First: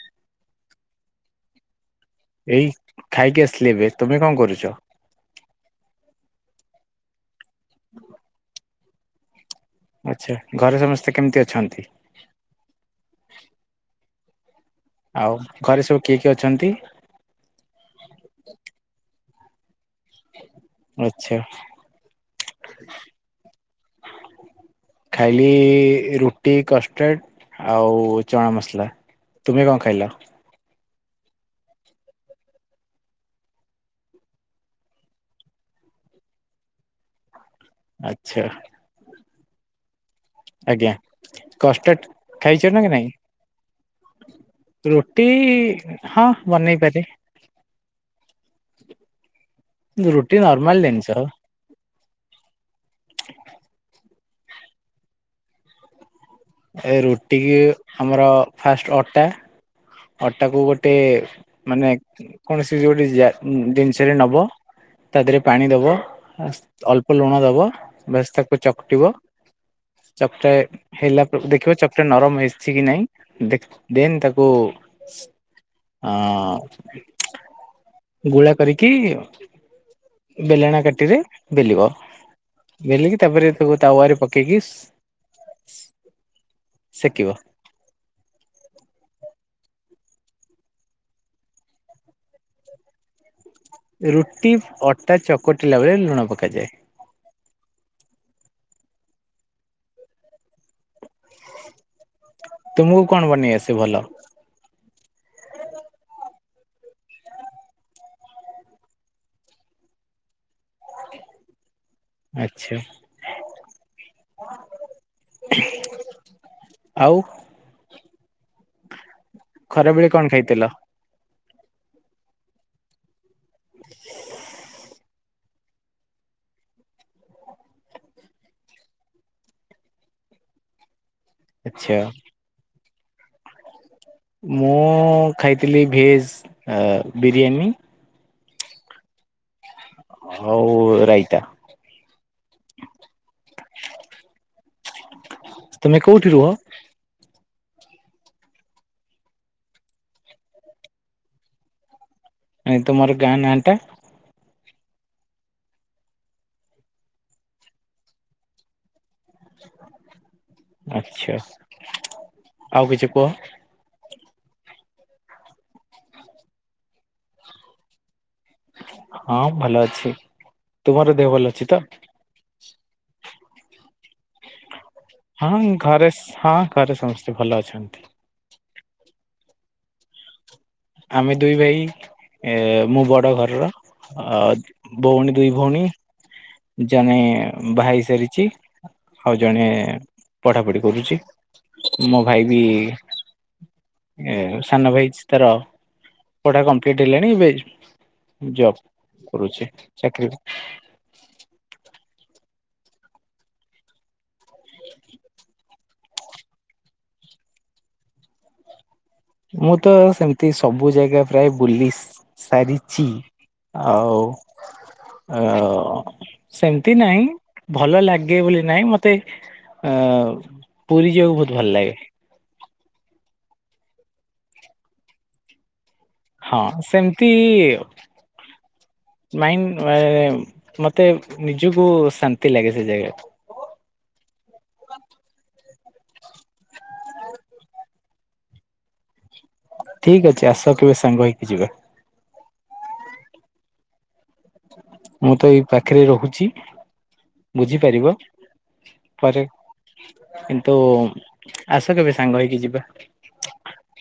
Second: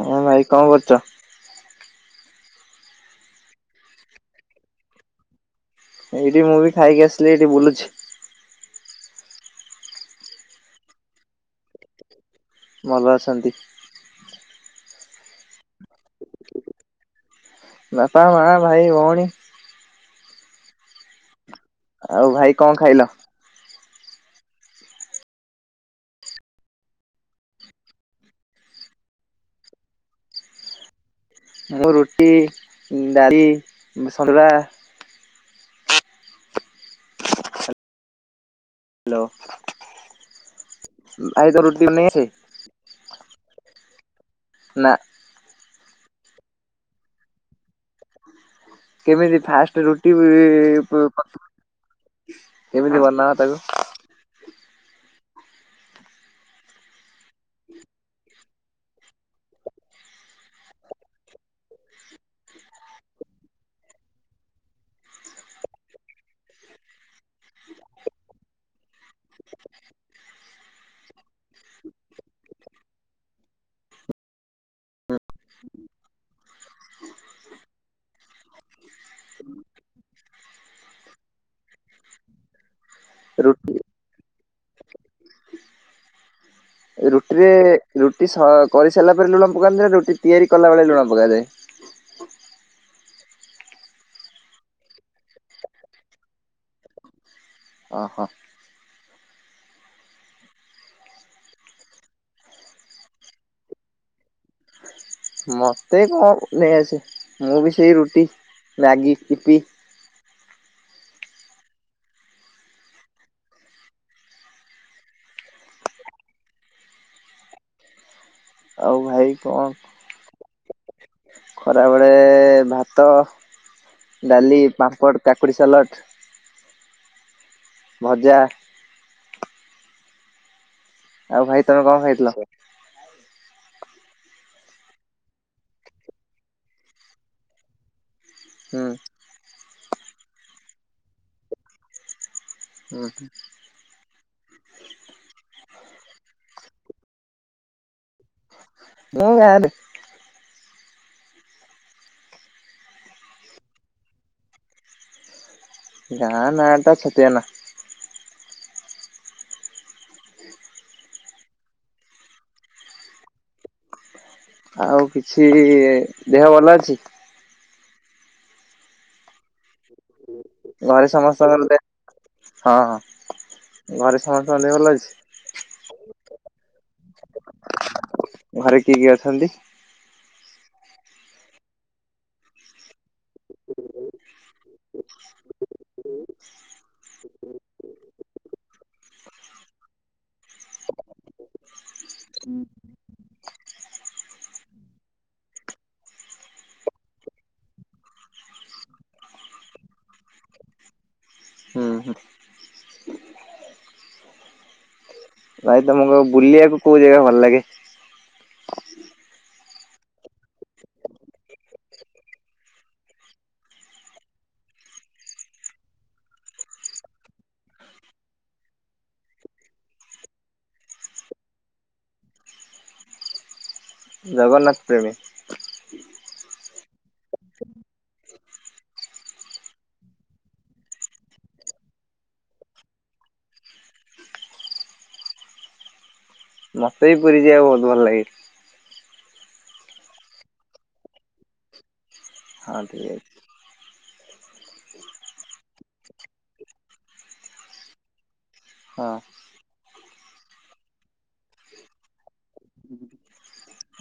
ହଁ ଭାଇ କଣ କରୁଚ? ଏଇ ଖାଇକି ଆସିଲି ଏବେ ତମେ କଣ କରୁଚ? ଏଇଠି ମୁଁ ବି ଖାଇକି ଆସିଲି ଏଇଠି ବୁଲୁଛି। ଆଚ୍ଛା ଘରେ ସମସ୍ତେ କେମିତି ଅଛନ୍ତି। ଭଲ ଅଛନ୍ତି। ଆଉ ଘରେ ସବୁ କିଏ କିଏ ଅଛନ୍ତି? ବାପା ମା ଭାଇ ଭଉଣୀ ଆଚ୍ଛା ଆଉ ଭାଇ କଣ ଖାଇଲ? ଖାଇଲି ରୁଟି କଷ୍ଟଡ୍ ଆଉ ଚଣା ମସଲା। ତୁମେ କଣ ଖାଇଲ? ମୁଁ ରୁଟି ଡାଲି ସଲରା। ଆଚ୍ଛା। ହ୍ୟାଲୋ। ଆଜ୍ଞା ବନେଇ କଷ୍ଟଡ୍ ଆସେ? ଖାଇଛ ନା କି ନାଇଁ! ନା ରୁଟି ହଁ ବନେଇ ପାରେ। କେମିତି ଫାଷ୍ଟ ରୁଟି ହୁଏ ନର୍ମାଲ ଜିନିଷ [unintelligible] କେମିତି ବନାଅ ତାକୁ? ଏ ରୁଟି କି ଆମର ଫାଷ୍ଟ ଅଟା ଅଟାକୁ ଗୋଟେ ମାନେ କୌଣସି ବି ଗୋଟେଜା ଗୋଟେ ଜିନିଷରେ ନବ। ତା ଦେହରେ ପାଣି ଦବ ଅଳ୍ପ ଲୁଣ ଦବ ବାସ୍ ତାକୁ ଚକୁଟିବ। ଚକଟା ହେଲା ପରେ ଦେଖିବ ଚକଟା ନରମ ହେଇସିଛି କି ନାଇଁ ଦେକ୍ ଦେନ୍ ତାକୁ [unintelligible] ଆଁ ଗୁଳା କରିକି ବେଲଣା କାଟିରେ ବେଲିବ ବେଲିକି ତାପରେ ରୁଟି ତାକୁ ତାୱରେ ପ କେଗିସ୍ ରୁଟିରେ ରୁଟି ଶ୍ କରି ସାରିଲା ପରେ ଲୁଣ ପକାନ୍ତିନା ରୁଟି ତିଆରି କଲାବେଳେ ଲୁଣ ପକାଯାଏ। ରୁଟି ଅଟା ଚକଟିଲା ବେଳେ ଲୁଣ ପକାଯାଏ। ଓ ହୋ। ତୁମକୁ କଣ ବନେଇ ଆସେ ଭଲ? ମତେ କଣ ନେଇ ଆସେ ମୁଁ ବି ସେଇ ରୁଟି, ମ୍ୟାଗି, ଇପି। ଆଚ୍ଛା। ଆଉ। ଆଉ ଭାଇ। କଣ ଖରାବେଳେ କଣ ଖାଇଥିଲ? ଖରାବେଳେ ଭାତ, ଡାଲି ପାମ୍ପଡ଼ କାକୁଡ଼ି ସାଲଟ୍, ଭଜା। ଆଉ ଭାଇ ତମେ ଆଚ୍ଛା କଣ ଖାଇଥିଲ? ମୁଁ ଖାଇଥିଲି ଭେଜ ଆ ବିରିୟାନୀ। ହୁଁ। ଆଉ ରାଇତା। ହୁଁ ହୁ। ତମେ କୋଉଠି ରୁହ? ମୁଁ ଗାଁ ରେ। ନ ତୁମର ଗାଁ ନା ଟା? ଗାଁ ନାଟା ଛତିଆନା। ଆଚ୍ଛା ଆଉ କିଛି କୁହ। ଆଉ କିଛି ଦେହ ଭଲ ଅଛି। ହଁ ଭଲ ଅଛି ଘରେ ତୁମର ଦେହ ଭଲ ସମସ୍ତଙ୍କର ଅଛି ଦେ ତ? ହଁ ହଁ ଘରେ ସମସ୍ତଙ୍କ ଦେହ ଭଲ ଅଛି? ହଁ ଘରେ ସ ହଁ ଘରେ ସମସ୍ତେ ଭଲ ଅଛନ୍ତି। ଘରେ କିଏ କିଏ ଅଛନ୍ତି? ଆମେ ଦୁଇ ଭାଇ ମୁଁ ବଡ଼ ଘର ର ଆଉ ଭଉଣୀ ଦୁଇ ଭଉଣୀ ଜଣେ ଭାଇ ସାରି ଛି ଆଉ ଜଣେ ପଢ଼ା ପଢ଼ି କରୁଛି ମୋ ଭାଇ ବି ଏ ସାନ ଭାଇଛି ତାର ପଢ଼ା କମ୍ପ୍ଲିଟ ହେଲାଣି ଏବେ ଜବ କରୁଛି ଚାକିରି ହୁଁ ହୁଁ। ଭାଇ ତମକୁ ବୁଲିବାକୁ କୋଉ ଜାଗା ଭଲ ଲାଗେ? ମୁଁ ତ ସେମିତି ସବୁ ଜାଗା ପ୍ରାୟ ବୁଲି ସା ସାରିଚି। ଆଉ। ଅ ସେମତି ନାଇଁ ଭଲ ଲାଗେ ବୋଲି ନାଇଁ ମତେ ଅ ପୁରୀ ଯିବାକୁ ବହୁତ ଭଲ ଲାଗେ। ଜଗନ୍ନାଥ ପ୍ରେମୀ। ହଁ ସେମିତି। ମାଇ ଅଁ ମତେ ନିଜକୁ ଶାନ୍ତି ଲାଗେ ସେ ଜାଗାରେ। [inaudible] ମୋତେ ବି ପୁରି ଯିବାକୁ ବହୁତ ଭଲ ଲାଗେ। ଠିକ ଅଛି ଆସ କେବେ ସାଙ୍ଗ ହେଇକି ଯିବା। ହଁ ଠିକ ଅଛି। ମୁଁ ତ ଏଇ ପାଖରେ ରହୁଛି ବୁଝିପାରିବ। ହଁ। ପରେ କିନ୍ତୁ ଆସ କେବେ? ସାଙ୍ଗ ହେଇକି ଯିବା।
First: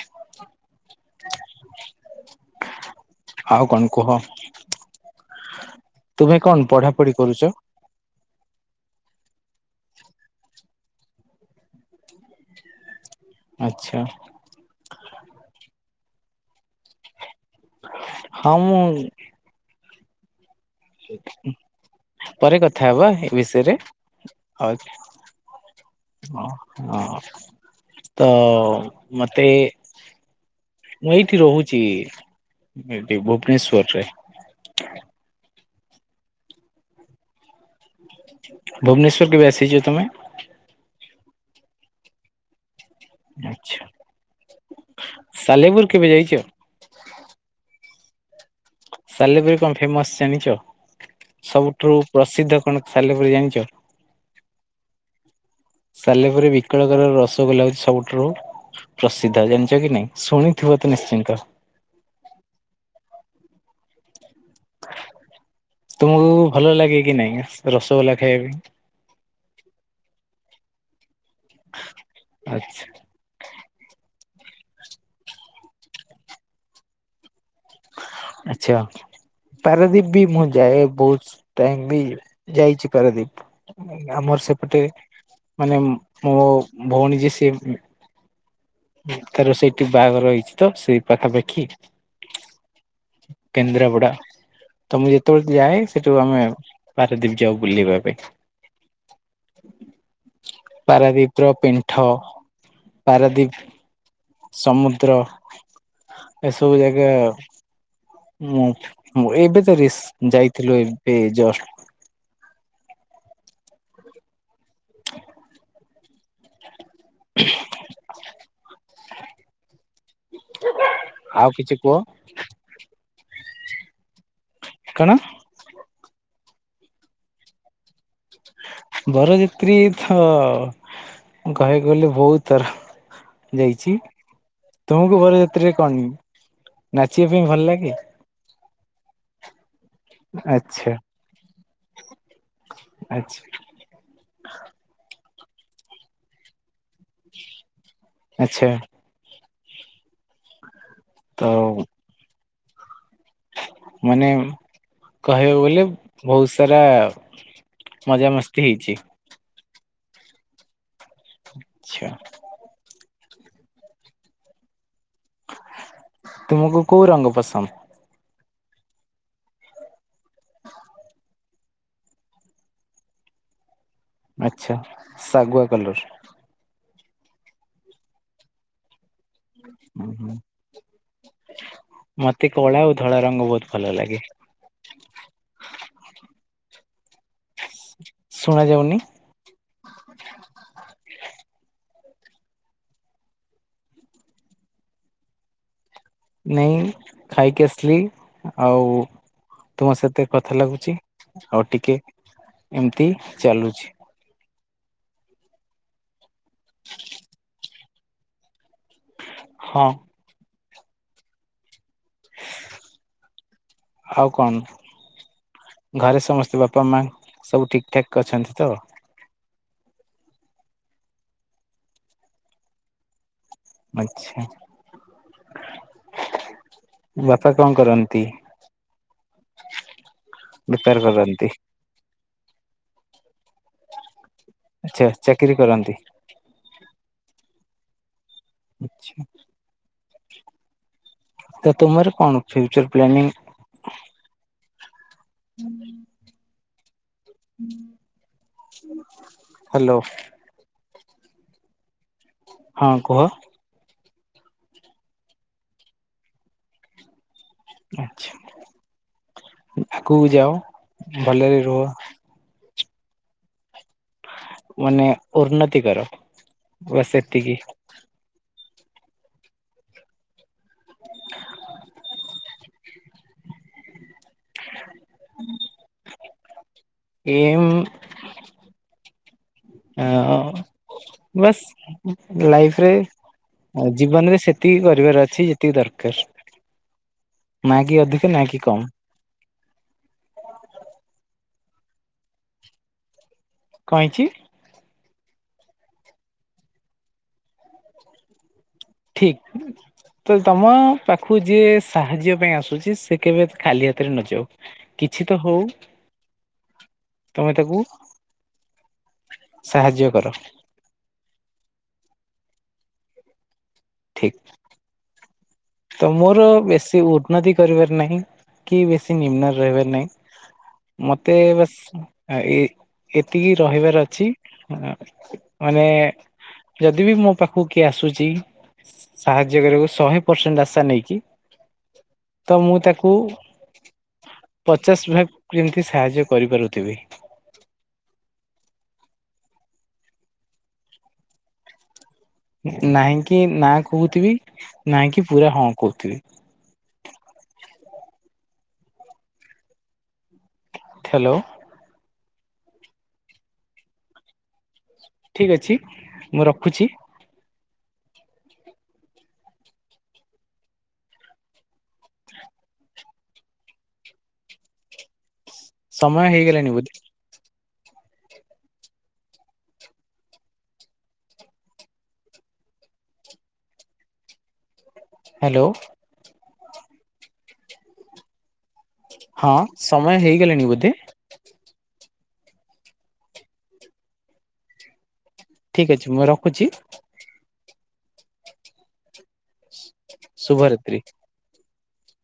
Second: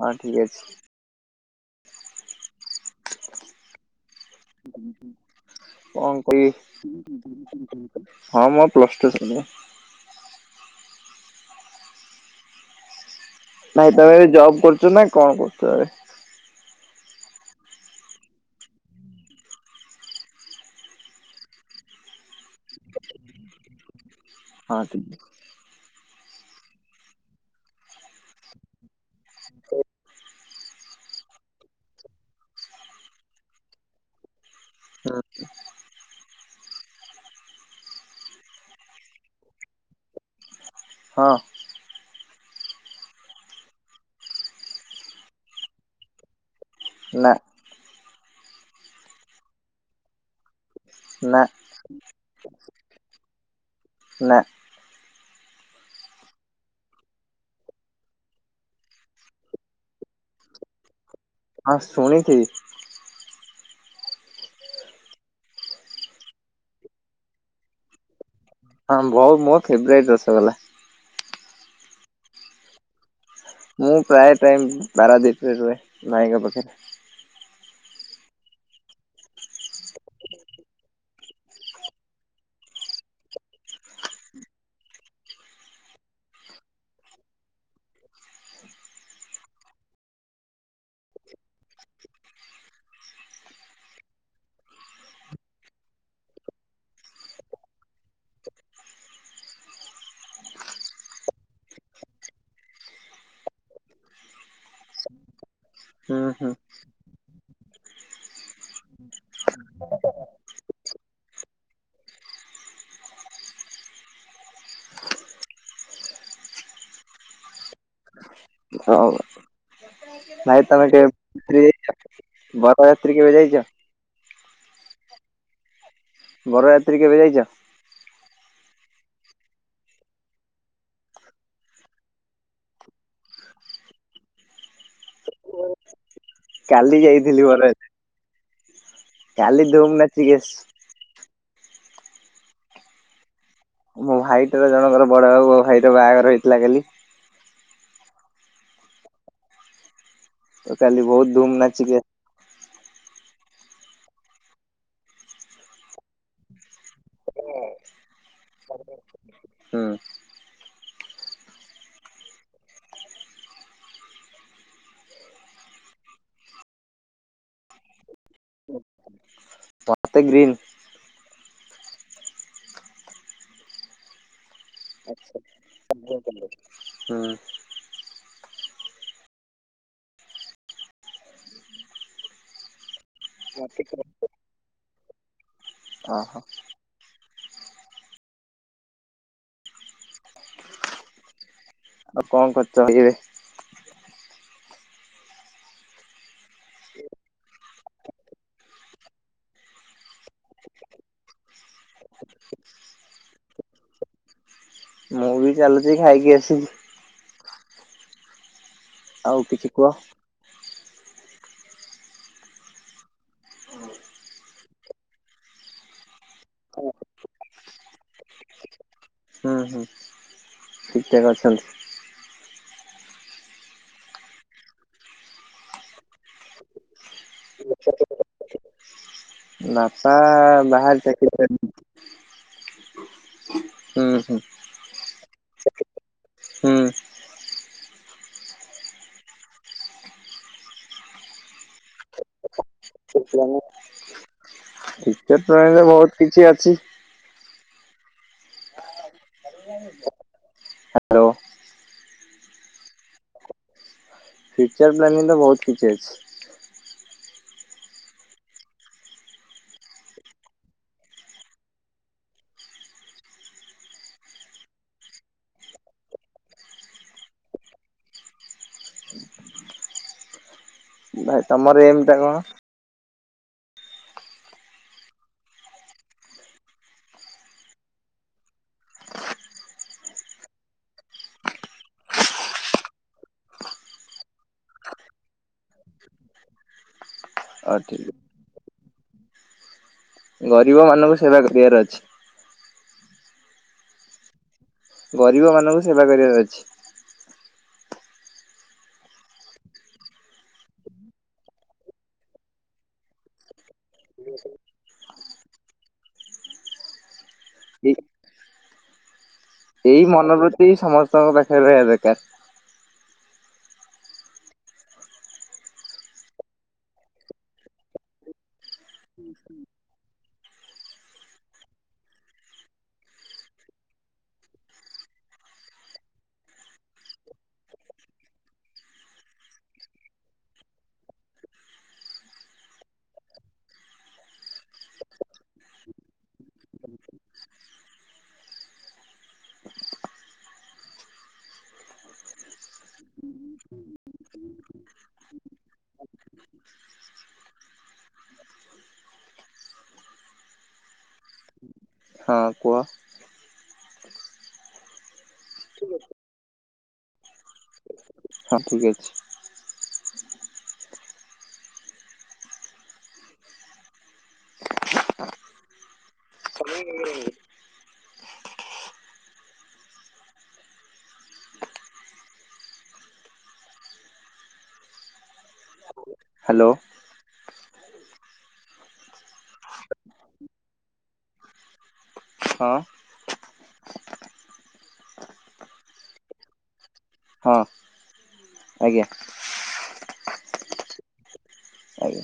ହଁ ଠିକ ଅଛି ଆଉ କଣ କୁହ? ହୁଁ ହଁ ହୁଁ। କଣ ତୁମେ ପଢାପଢି କରୁଛ? କହିମି ହଁ ମୋ ପ୍ଲସ ଟୁ ସଇଲା [inaudible] ନାଇଁ ଆଚ୍ଛା ତମେ ଏ ଜବ୍ କରୁଛ ନା କଣ କରୁଚ ଏବେ? ହଁ ମୁଁ ପରେ କଥା ହବା ଏ ବିଷୟରେ ହଁ ଠିକ୍। ହ ହଁ ତ ମତେ ମୁଁ ଏଇଠି ରହୁଛି। ଏଠି ଭୁବନେଶ୍ୱରରେ। ଆ। ଭୁବନେଶ୍ଵର କେବେ ଆସିଛ ତମେ? ହଁ। ଆଛା ସାଲେପୁର କେବେ ଯାଇଛ? ନା। ସାଲେପୁରୀ କଣ ଫେମସ ଜାଣିଛ? ନା ସବୁଠୁ ପ୍ରସିଦ୍ଧ କଣ ସାଲେପୁରୀ ଜାଣିଛ? ନା। ସାଲେପୁର ବିକଳକର ରସଗୋଲା ହଉଛି ସବୁଠାରୁ ପ୍ରସିଦ୍ଧ ଜାଣିଛ କି ନାଇଁ ଶୁଣିଥିବ ତ ନିଶ୍ଚିନ୍ତ। ହଁ ଶୁଣିଥିବି। ତୁମକୁ ଭଲ ଲାଗେ କି ନାଇଁ ରସଗୋଲା ଖାଇବା ପାଇଁ। ହଁ ବଉ ମୋ ଫେବରାଇଟ୍ ରସଗଲା। ଆଚ୍ଛା। ମୁଁ ପ୍ରାୟ ଟାଇମ୍ ପାରାଦ୍ୱୀପ ରେ ରୁହେ ମାଇଁଙ୍କ ପାଖରେ। ଆଚ୍ଛା। ପାରାଦ୍ୱୀପ ବି ମୁଁ ଯାଏ। ବହୁତ ଟାଇମ ବି ଯାଇଛି ପାରାଦ୍ୱୀପ। ଆମର ସେପଟେ ମାନେ ମୋ ଭଉଣୀ ଯେ ସିଏ ତାର ସେଇଠି ବାହାଘର ରହିଛି ତ ସେଇ ପାଖାପାଖି। କେନ୍ଦ୍ରାପଡା। ତମେ ଯେତେବେଳେ ଯାଏ ସେଠୁ ଆମେ ପାରାଦ୍ୱୀପ ଯାଉ ବୁଲିବା ପାଇଁ। ପାରାଦୀପ ର ପିଣ୍ଠ ପାରାଦୀପ୍। ସମୁଦ୍ର ହୁଁ ହୁଁ ଏସବୁ ଜାଗା। ଉ ଏବେ ତ ରିସ୍ ଯାଇଥିଲୁ ଏବେ ଜଷ୍ଟ୍। [inaudible] [inaudible] ନାଇଁ ତମେ କେ ଆଉ କିଛି କୁହ। ବାରଯାତ୍ରୀ କେବେ ଯାଇଛ? କଣ? ବରଯାତ୍ରୀ କେବେ ଯାଇଛ? ବରଯିତ୍ରୀ ତ କହିବାକୁ ଗଲେ ବହୁତ ଥର। ଯାଇଛି ତୁମକୁ ବରଯାତ୍ରୀରେ କଣ କାଲି ନାଚିବା ଯାଇଥିଲି ପାଇଁ ଭଲ ବରଯାତ୍ରୀ ଲାଗେ। କାଲି ଧୁମ୍ ନାଚିକି ଆସିଛି। ଆଛା। ମୋ ଭାଇଟାର ଜଣଙ୍କର ବଡ ବାବୁ ଭାଇର ବାହାଘର ହେଇଥିଲା କାଲି। ଆଚ୍ଛା। ତ କାଲି ବହୁତ ତ ଧୁମ୍ ନାଚିଲେ। ମାନେ କହିବାକୁ ବୋଲେ ବହୁତ ସାରା ମଜା ମସ୍ତି ହେଇଛି। ହୁଁ ଆଛା। ତମକୁ କୋଉ ରଙ୍ଗ ପସନ୍ଦ? ମତେ ଗ୍ରୀନ୍। ଆଛା ଶାଗୁଆ କଲର। ହୁଁ। ହୁଁ ହୁଁ। ମତେ କଳା ଆଉ ଧଳା ରଙ୍ଗ ବହୁତ ଭଲ ଲାଗେ। ଓହୋ ଶୁଣାଯାଉନି। ଆଉ କଣ କରୁଛ ଏଇବେ ନାଇଁ ଖାଇକି ଆସିଲି ଆଉ ତୁମ ସତ କଥା ଲାଗୁଛି ଆଉ ଟିକେ ଏମତି ଚାଲୁଛି ମୁଁ ବି ଚାଲୁଛି ଖାଇକି ଆସିଛିି ଆଉ କିଛି ହଁ କୁହ ଆଉ କଣ? ଘରେ ସମସ୍ତେ ବାପା ମା ସବୁ ଠିକ ଠାକ୍ ଅଛନ୍ତି ତ? ହୁ ହୁଁ ଠିକ ଠାକ୍ ଅଛନ୍ତି ଆଛା ବାପା କଣ କରନ୍ତି। ବାପା ବେପାର ବାହାରେ ଚାକିରି କରନ୍ତି କରି। ହୁଁ ହୁଁ। ଚା- ଚାକିରୀ କରନ୍ତି। ଛ୍୍ ତ ତୁମର କଣ ଫ୍ୟୁଚର ପ୍ଲାନିଂ। ଟିକେଟ ଟଣୀରେ ବହୁତ କିଛି ଅଛି। ହାଲୋ। ହାଲୋ ହଁ କୁହ। ଫ୍ୟୁଚର୍ ପ୍ଲାନିଂ ତ ବହୁତ କିଛି ଅଛି। ଆଛା ଆଗକୁ ଯାଅ ଭଲରେ ରୁହ। ମାନେ ଉନ୍ନତି କର ବସ୍ ଏତିକି ଭାଇ ତମର ଏମ ଟା କଣ? ହଁ ଏମ୍ ହ ବାସ୍ ଲାଇଫରେ ଆଉ ଜୀବନରେ ସେତିକି କରିବାର ଅଛି ଯେତିକି ଦରକାର ଅ ନାଆ କି ଠିକ ଅଧିକ ନାଆ କି କମ୍। ଗରିବ ମାନଙ୍କୁ ସେବା କରିବାର ଅଛି। କଇଁଚି। ଗରିବ ମାନଙ୍କୁ ସେବା କରିବାର ଅଛି। ଠିକ୍। ତ ତମ ପାଖକୁ ଯିଏ ସାହାଯ୍ୟ ପାଇଁ ଆସୁଛି ସେ କେବେ ଖାଲି ହାତରେ ନଯାଉ କି କିଛି ତ ହଉ। [inaudible] ତମେ ତାକୁ ଏଇ ଏଇ ସାହାଯ୍ୟ କର ମନୋବୃତ୍ତି ସମସ୍ତଙ୍କ ପାଖରେ ରହିବା ଦରକାର୍। ଠିକ ତ ମୋର ବେଶୀ ଉନ୍ନତି କରିବାର ନାହିଁ। କି ବେଶୀ ନିମ୍ନରେ ରହିବାର ନାଇଁ ମତେ ବାସ ଆ ଏ ଏତିକି ରହିବାର ଅଛି ମାନେ। ଯଦି ବି ମୋ ପାଖକୁ କିଏ ଆସୁଛି। ସାହାଯ୍ୟ କରିବାକୁ ଶହେ ପର୍ସେଣ୍ଟ ଆସା ନେଇକି ତ ମୁଁ ତାକୁ ପଚାଶ ଭାଗ କେମିତି ସାହାଯ୍ୟ କରିପାରୁଥିବି। ନାହିଁ କିି ନା କହୁଥିବି ନାହିଁ କିି ପୁରା ହଁ କହୁଥିବି। [inaudible] ହେଲୋ। ହଁ କୁହ। ଠିକ ଅଛି ମୁଁ ରଖୁଛି। ହଁ ଠିକ୍ ଅଛି। ସମୟ ହଇଗଲା ନୀ ବୋଧେ? ହ୍ୟାଲୋ। ହ୍ୟାଲୋ। ହଁ ସମୟ ହେଇଗଲେଣି ବୋଧେ? ହଁ। ଠିକ ଅଛି ମୁଁ ରଖୁଛି। ହଁ ଆଜ୍ଞା। ସୁୁଭରାତ୍ରୀ। ଆଜ୍ଞା।